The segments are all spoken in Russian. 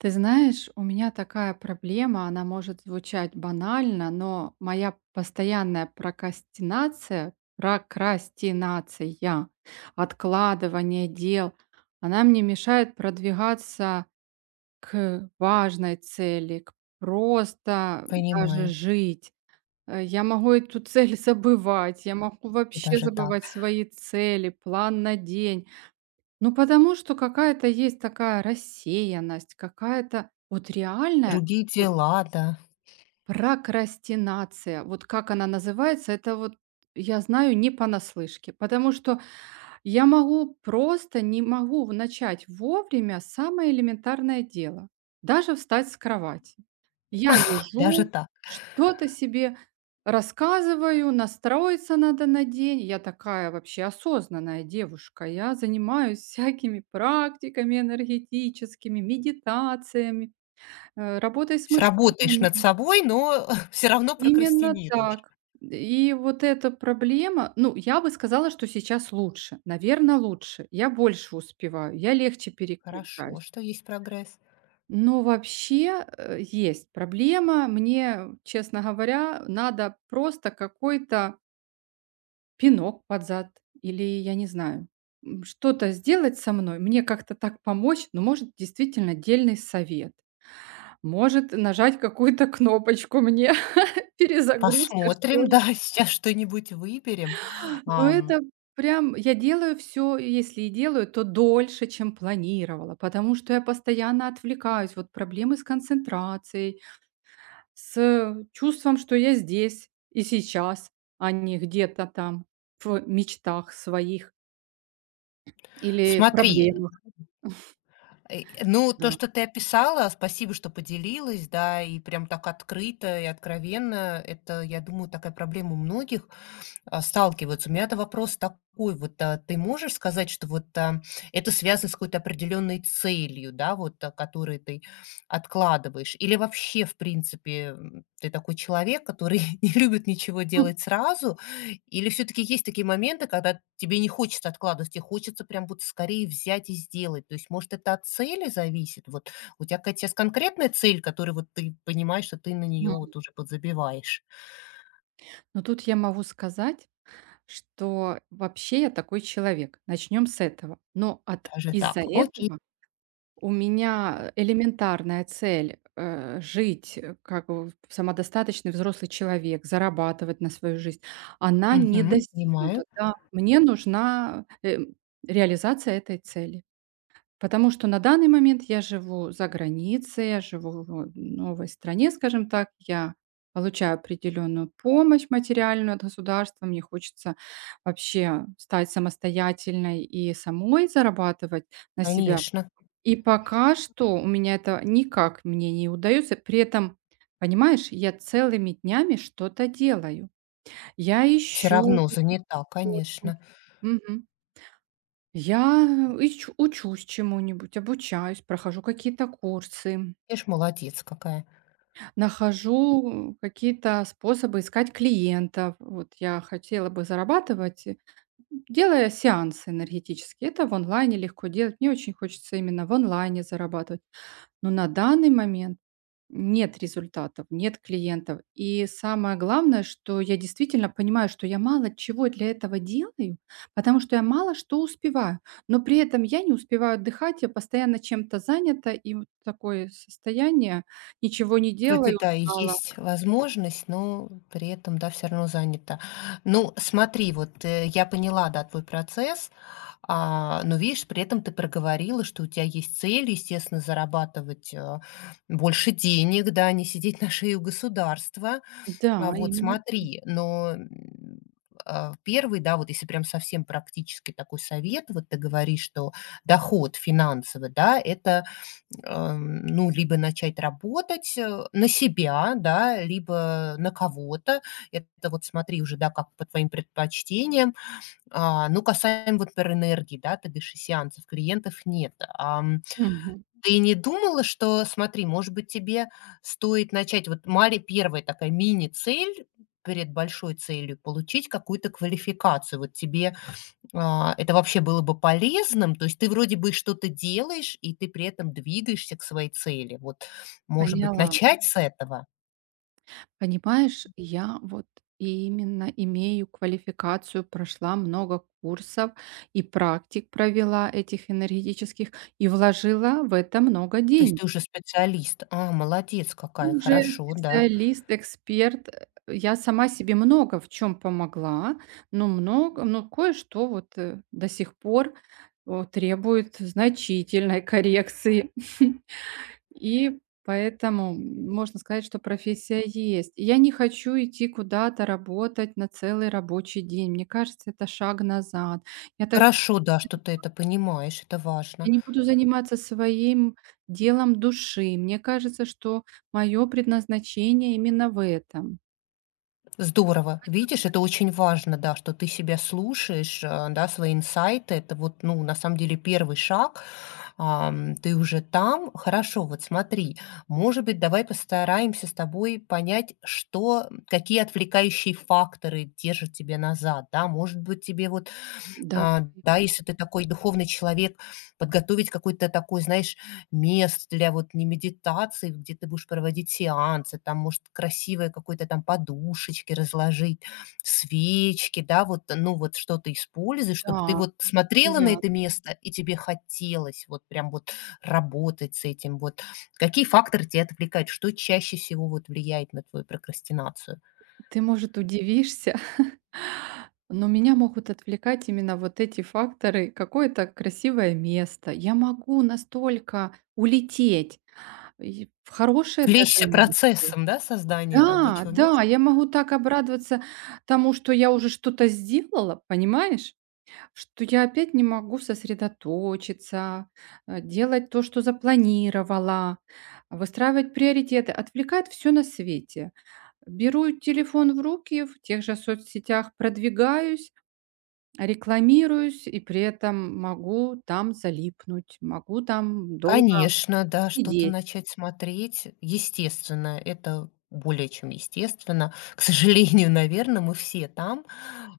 Ты знаешь, у меня такая проблема, она может звучать банально, но моя постоянная прокрастинация, откладывание дел, она мне мешает продвигаться к важной цели, к просто даже Понимаю. жить. Я могу эту цель забывать, я могу И вообще даже так. забывать свои цели, план на день. Ну, потому что какая-то есть такая рассеянность, какая-то вот реальная Другие вот дела, да. прокрастинация. Вот как она называется, это вот я знаю не понаслышке, потому что я могу просто не могу начать вовремя самое элементарное дело, даже встать с кровати. Я Даже лежу, так. что-то себе рассказываю, настроиться надо на день. Я такая вообще осознанная девушка. Я занимаюсь всякими практиками энергетическими, медитациями, работой с С Работаешь над мышлением. собой, но все равно Именно прокрастинируешь. так. И вот эта проблема, ну, я бы сказала, что сейчас лучше. Наверное, лучше. Я больше успеваю, я легче Хорошо, переключаюсь. что есть прогресс. Но вообще, есть проблема. Мне, честно говоря, надо просто какой-то пинок под зад или, я не знаю, что-то сделать со мной, мне как-то так помочь. Ну, может, действительно дельный совет, может, нажать какую-то кнопочку мне, перезагрузка, что Посмотрим, ли. да, сейчас что-нибудь выберем. Но Ам, это прям я делаю все, если и делаю, то дольше, чем планировала, потому что я постоянно отвлекаюсь. Вот проблемы с концентрацией. С чувством, что я здесь и сейчас, а не где-то там в мечтах своих или смотри, проблемах, ну, то, да. что ты описала, спасибо, что поделилась, да, и прям так открыто и откровенно. Это, я думаю, такая проблема у многих. Сталкиваются. У меня это вопрос такой, вот ты можешь сказать, что вот это связано с какой-то определенной целью, да, вот, которую ты откладываешь? Или вообще, в принципе, ты такой человек, который не любит ничего делать сразу? Или все-таки есть такие моменты, когда тебе не хочется откладывать, тебе хочется прям вот скорее взять и сделать? То есть, может, это от цели зависит? Вот у тебя какая-то сейчас конкретная цель, которую вот ты понимаешь, что ты на нее Мгм. вот уже подзабиваешь? Но тут я могу сказать, что вообще я такой человек. Начнем с этого. Но от Даже из-за так. Окей. этого у меня элементарная цель, жить, как в самодостаточный взрослый человек, зарабатывать на свою жизнь, она не Мгм. Понимаю, достигнута. Да, мне нужна, реализация этой цели. Потому что на данный момент я живу за границей, я живу в новой стране, скажем так. Я получаю определенную помощь материальную от государства. Мне хочется вообще стать самостоятельной и самой зарабатывать на себя. конечно. И пока что у меня это никак мне не удается. При этом, понимаешь, я целыми днями что-то делаю. Я Все ищу равно какие-то занята, источники. конечно. Я ич учусь чему-нибудь, обучаюсь, прохожу какие-то курсы, Видишь, молодец какая. нахожу какие-то способы искать клиентов. Вот я хотела бы зарабатывать, делая сеансы энергетические. Это в онлайне легко делать. Мне очень хочется именно в онлайне зарабатывать. Но на данный момент нет результатов, нет клиентов. И самое главное, что я действительно понимаю, что я мало чего для этого делаю, потому что я мало что успеваю. Но при этом я не успеваю отдыхать, я постоянно чем-то занята, и вот такое состояние, ничего не Вроде, делаю, да, и устала. есть возможность, но при этом, да, все равно занята. Ну, смотри, вот, я поняла, да, твой процесс, но, видишь, при этом ты проговорила, что у тебя есть цель, естественно, зарабатывать, больше денег, да, не сидеть на шее у государства. А Да, вот именно так. смотри, но, 1, да, вот если прям совсем практический такой совет, вот ты говоришь, что доход финансовый, да, это, ну, либо начать работать, на себя, да, либо на кого-то. Это вот смотри уже, да, как по твоим предпочтениям. А, ну, касаемо вот, например, энергии, да, ты говоришь, сеансов, клиентов нет. Мгм. Ты не думала, что, смотри, может быть, тебе стоит начать вот маре первая такая мини-цель перед большой целью — получить какую-то квалификацию. Вот тебе, это вообще было бы полезным? То есть ты вроде бы что-то делаешь, и ты при этом двигаешься к своей цели. Вот, может быть, Поняла. начать с этого? Понимаешь, я вот именно имею квалификацию, прошла много курсов и практик провела этих энергетических и вложила в это много То есть денег. ты уже специалист. А, молодец какая, Уже хорошо, да. специалист, эксперт. Я сама себе много в чем помогла, но кое-что вот до сих пор требует значительной коррекции. И поэтому можно сказать, что профессия есть. И я не хочу идти куда-то работать на целый рабочий день. Мне кажется, это шаг назад. Я так Хорошо, да, что ты это понимаешь, это я важно. не буду заниматься своим делом души. Мне кажется, что мое предназначение именно в этом. Здорово. Видишь, это очень важно, да, что ты себя слушаешь, да, свои инсайты. Это вот, ну, на самом деле первый шаг. Ты уже там. Хорошо, вот смотри, может быть, давай постараемся с тобой понять, что, какие отвлекающие факторы держат тебя назад, да. Может быть, тебе вот Да, да, если ты такой духовный человек, подготовить какой то такой, знаешь, место для вот не медитации, где ты будешь проводить сеансы, там, может, красивые какой-то там подушечки разложить, свечки, да, вот, ну, вот что-то используешь, чтобы ты да, вот смотрела на я. это место, и тебе хотелось вот прям вот работать с этим. Вот какие факторы тебя отвлекают? Что чаще всего вот влияет на твою прокрастинацию? Ты, может, удивишься, но меня могут отвлекать именно вот эти факторы. Какое-то красивое место. Я могу настолько улететь. И в хорошие даже Влечься эмоции. процессом, да, создания Да, рабочего да, места? я могу так обрадоваться тому, что я уже что-то сделала, понимаешь? Что я опять не могу сосредоточиться, делать то, что запланировала, выстраивать приоритеты. Отвлекает все на свете. Беру телефон в руки, в тех же соцсетях продвигаюсь, рекламируюсь и при этом могу там залипнуть, могу там долго Конечно, да, что-то сидеть. начать смотреть. Естественно, это более чем естественно. К сожалению, наверное, мы все там.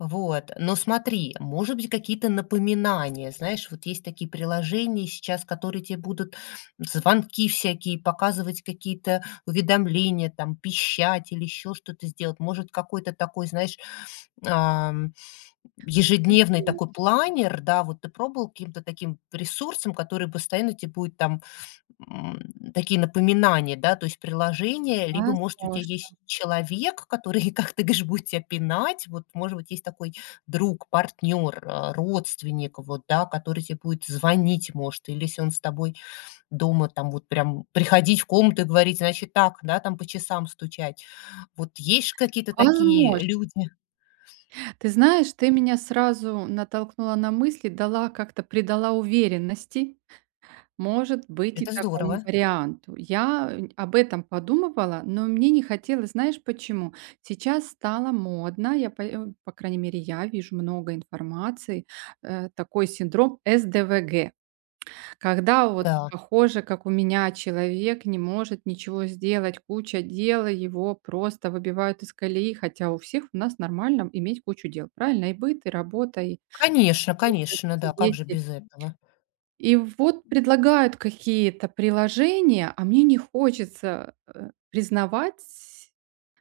Вот. Но смотри, может быть, какие-то напоминания. Знаешь, вот есть такие приложения сейчас, которые тебе будут звонки всякие, показывать какие-то уведомления, там, пищать или еще что-то сделать. Может, какой-то такой, знаешь, ежедневный М, такой планер, да, вот ты пробовал каким-то таким ресурсом, который постоянно тебе будет там, м, такие напоминания, да, то есть приложение, либо, может, у тебя возможно, есть человек, который, как ты говоришь, будет тебя пинать, вот, может быть, есть такой друг, партнер, родственник, вот, да, который тебе будет звонить, может, или если он с тобой дома там вот прям приходить в комнату и говорить: "Значит так", да, там по часам стучать. Вот есть ж какие-то такие возможно. люди? Ты знаешь, ты меня сразу натолкнула на мысли, дала как-то придала уверенности. Может быть, и Это такому здорово. варианту. Я об этом подумывала, но мне не хотелось, знаешь почему? Сейчас стало модно, я, по крайней мере, я вижу много информации, такой синдром СДВГ. Когда вот Да. похоже, как у меня, человек не может ничего сделать, куча дела, его просто выбивают из колеи, хотя у всех у нас нормально иметь кучу дел, правильно? И быт, и работа, и Конечно, муж, конечно, и да, как же дети. без этого? И вот предлагают какие-то приложения, а мне не хочется, признавать,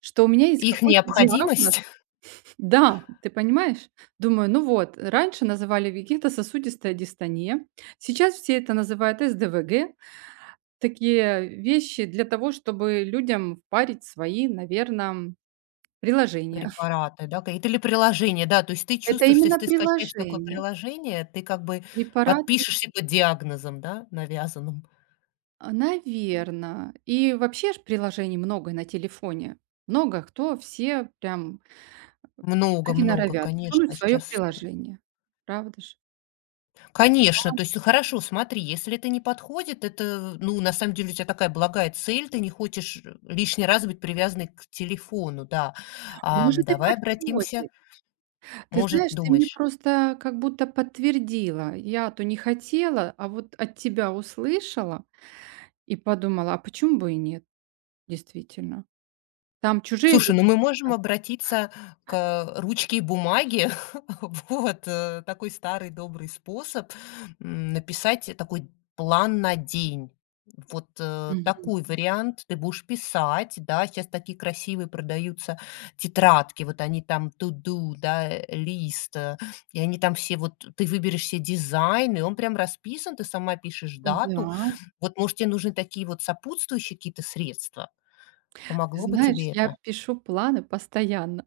что у меня есть Их какой-то диагноз. необходимость. Да, ты понимаешь? Думаю, ну вот, раньше называли какие-то сосудистая дистония, сейчас все это называют СДВГ. Такие вещи для того, чтобы людям впарить свои, наверное, приложения. Препараты, да, какие-то или приложения, да, то есть ты Это чувствуешь, что именно если ты скачаешь такое приложения. приложение, ты как бы Препарат подпишешься под диагнозом, да, навязанным. наверное, И вообще ж приложений много на телефоне. Много кто, все прям Много, так и много, норовят конечно, сунуть свое сейчас приложение. Правда же? конечно, то есть хорошо, смотри, если это не подходит, это, ну, на самом деле у тебя такая благая цель, ты не хочешь лишний раз быть привязанной к телефону, да. Может, и Давай обратимся, подходит. Ты может, знаешь, ты мне думаешь, просто как будто подтвердила. Я-то не хотела, а вот от тебя услышала и подумала: "А почему бы и нет?" Действительно. Там чужие люди слушай, ну мы можем просто. обратиться к ручке и бумаге. Вот такой старый добрый способ, написать такой план на день. Вот Мгм. такой вариант ты будешь писать, да, сейчас такие красивые продаются тетрадки, вот они там to-do, да, лист, и они там все, вот ты выберешь себе дизайн, и он прям расписан, ты сама пишешь дату. Да, Вот, может, тебе нужны такие вот сопутствующие какие-то средства? ты Помогло бы знаешь, тебе я это? пишу планы постоянно.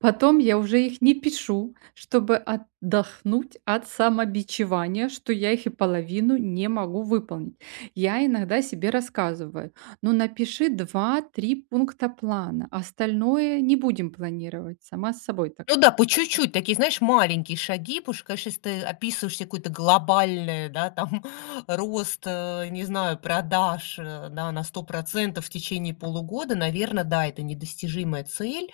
Потом я уже их не пишу, чтобы отдохнуть от самобичевания, что я их и половину не могу выполнить. Я иногда себе рассказываю: "Ну, напиши два-три пункта плана, остальное не будем планировать". Сама с собой так. Ну да, по чуть-чуть, такие, знаешь, маленькие шаги, потому что, конечно, если ты описываешь себе какое-то глобальное, да, там, рост, не знаю, продаж, да, на 100% в течение полугода, наверное, да, это недостижимая цель,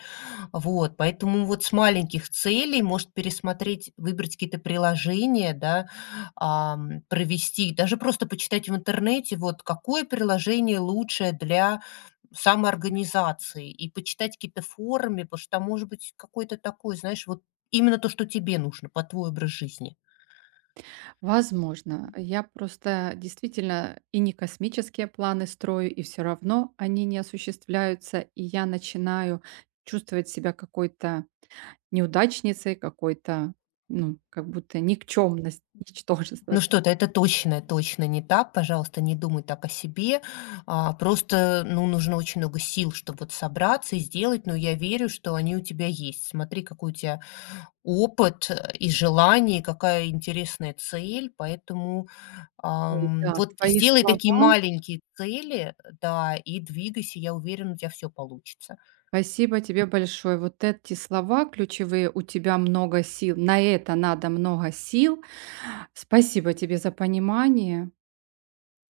вот, поэтому вот с маленьких целей, может, пересмотреть, выбрать какие-то приложения, да, провести, даже просто почитать в интернете, вот, какое приложение лучшее для самоорганизации и почитать какие-то форумы, потому что там может быть какой-то такой, знаешь, вот именно то, что тебе нужно под твой образ жизни. Возможно, я просто действительно и не космические планы строю, и все равно они не осуществляются, и я начинаю чувствовать себя какой-то неудачницей, какой-то, ну, как будто никчемность. ничтожество. Ну что-то это точно не так. Пожалуйста, не думай так о себе. А, просто, ну, нужно очень много сил, чтобы вот собраться и сделать, но я верю, что они у тебя есть. Смотри, какой у тебя опыт, и желание, и какая интересная цель. Поэтому, Ой, да, вот твои сделай такие слова. маленькие цели, да, и двигайся. Я уверена, у тебя все получится. Спасибо М. тебе большое. Вот эти слова ключевые: "У тебя много сил", на это надо много сил. Спасибо тебе за понимание.